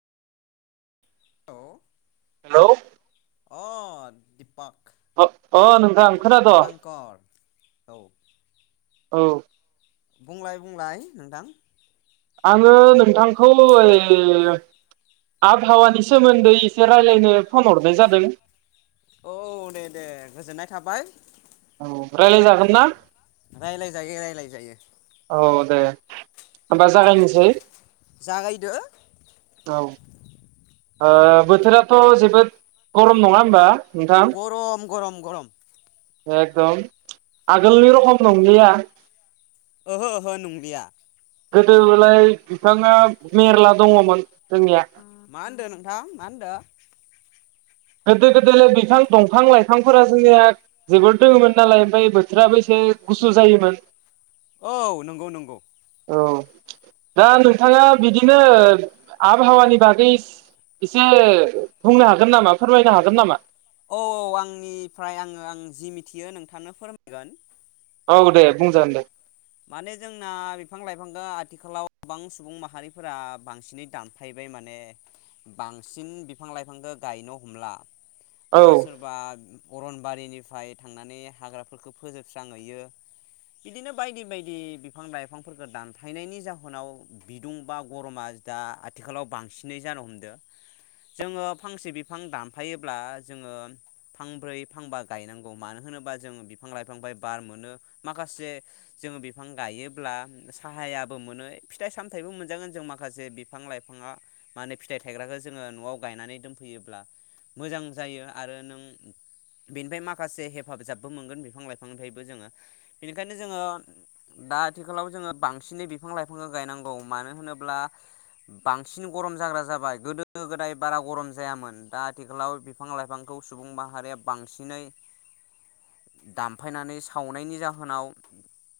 औ हेलौ अ दिफाख अ नोंथां खोनाद? औ औ बुंलाय बुंलाय नोंथां। आङो नोंथांखौ ओइ आबहावानि सोमोन्दै एसे राय्लायनो फन हरनाय जादों। औ दे दे गोजोननाय थाबाय। औ, रायलाय जागोन ना? रायलायजायो रायलायजायो औ दे होमबा जागायनोसै? जागायदो औ ओ बोथोराथ जोबोद गरम नङा होमबा गरम गरम गरम एगदम आगोलनि रकम नंलिया ओहो ओहो नंलिया गोदोलाय बिफाङा मेरला दङमोन। जोंनिया मा होनदो नोंथाङा मा होनदो? गोदो गोदोलाय बिफां, दंफां लाइफांफोरा जोंनिया जोबोर दोङोमोन नालाय ओमफ्राय बोथोराबो एसे गुसु जायोमोन। औ नोंगौ नोंगौ औ दा नोंथाङा बिदिनो आबहावानि बागै एसे बुंनो हागोन नामा? फोरमायनो हागोन नामा? औ औ आंनिफ्राय आङो आं जि मिथियो नोंथांनो फोरमायगोन। औ दे बुंंजागोन दे। माने जोंना बिफां लाइफांखौ आथिखालाव गोबां सुबुं माहारिफोरा बांसिनै दानफायबाय माने बांसिन बिफां लाइफांखौ गायनो हमला बा औ सोरबा अरनबारिनिफ्राय थांनानै हाग्राफोरखौ फोजोबस्रांहैयो बिदिनो बायदि बायदि बिफां लाइफांफोरखौ दानफायनायनि जाहोनाव बिदुं बा गरमा दा आथिखालाव बांसिनै जानो हमदों। जोङो फांसे बिफां दानफायोब्ला जोङो फांब्रै फांबा गायनांगौ। मानो होनोबा जोङो बिफां लाइफांनिफ्राय बार मोनो। माखासे जोङो बिफां गायोब्ला साहायाबो मोनो, फिथाइ सामथायाइबो मोनजागोन जों माखासे बिफां लाइफाङा माने फिथाइ थायग्राखो जोङो नआव गायनानै दोनफैयोब्ला मोजां जायो आरो नों बेनिफ्राय माखासे हेफाबिजाबबो मोनगोन बिफां लाइफांनिफ्रायबो जोङो बेनिखायनो जोङो दा आथिखालाव जोङो बांसिनै बिफां लाइफांखौ गायनांगौ मानो होनोब्ला बांसिन गरम जाग्रा जाबाय गोदो गोदाय बारा गरम जायामोन दा आथिखालाव बिफां लाइफांखौ सुबुं माहारिया बांसिनै दानफायनानै सावनायनि जाहोनाव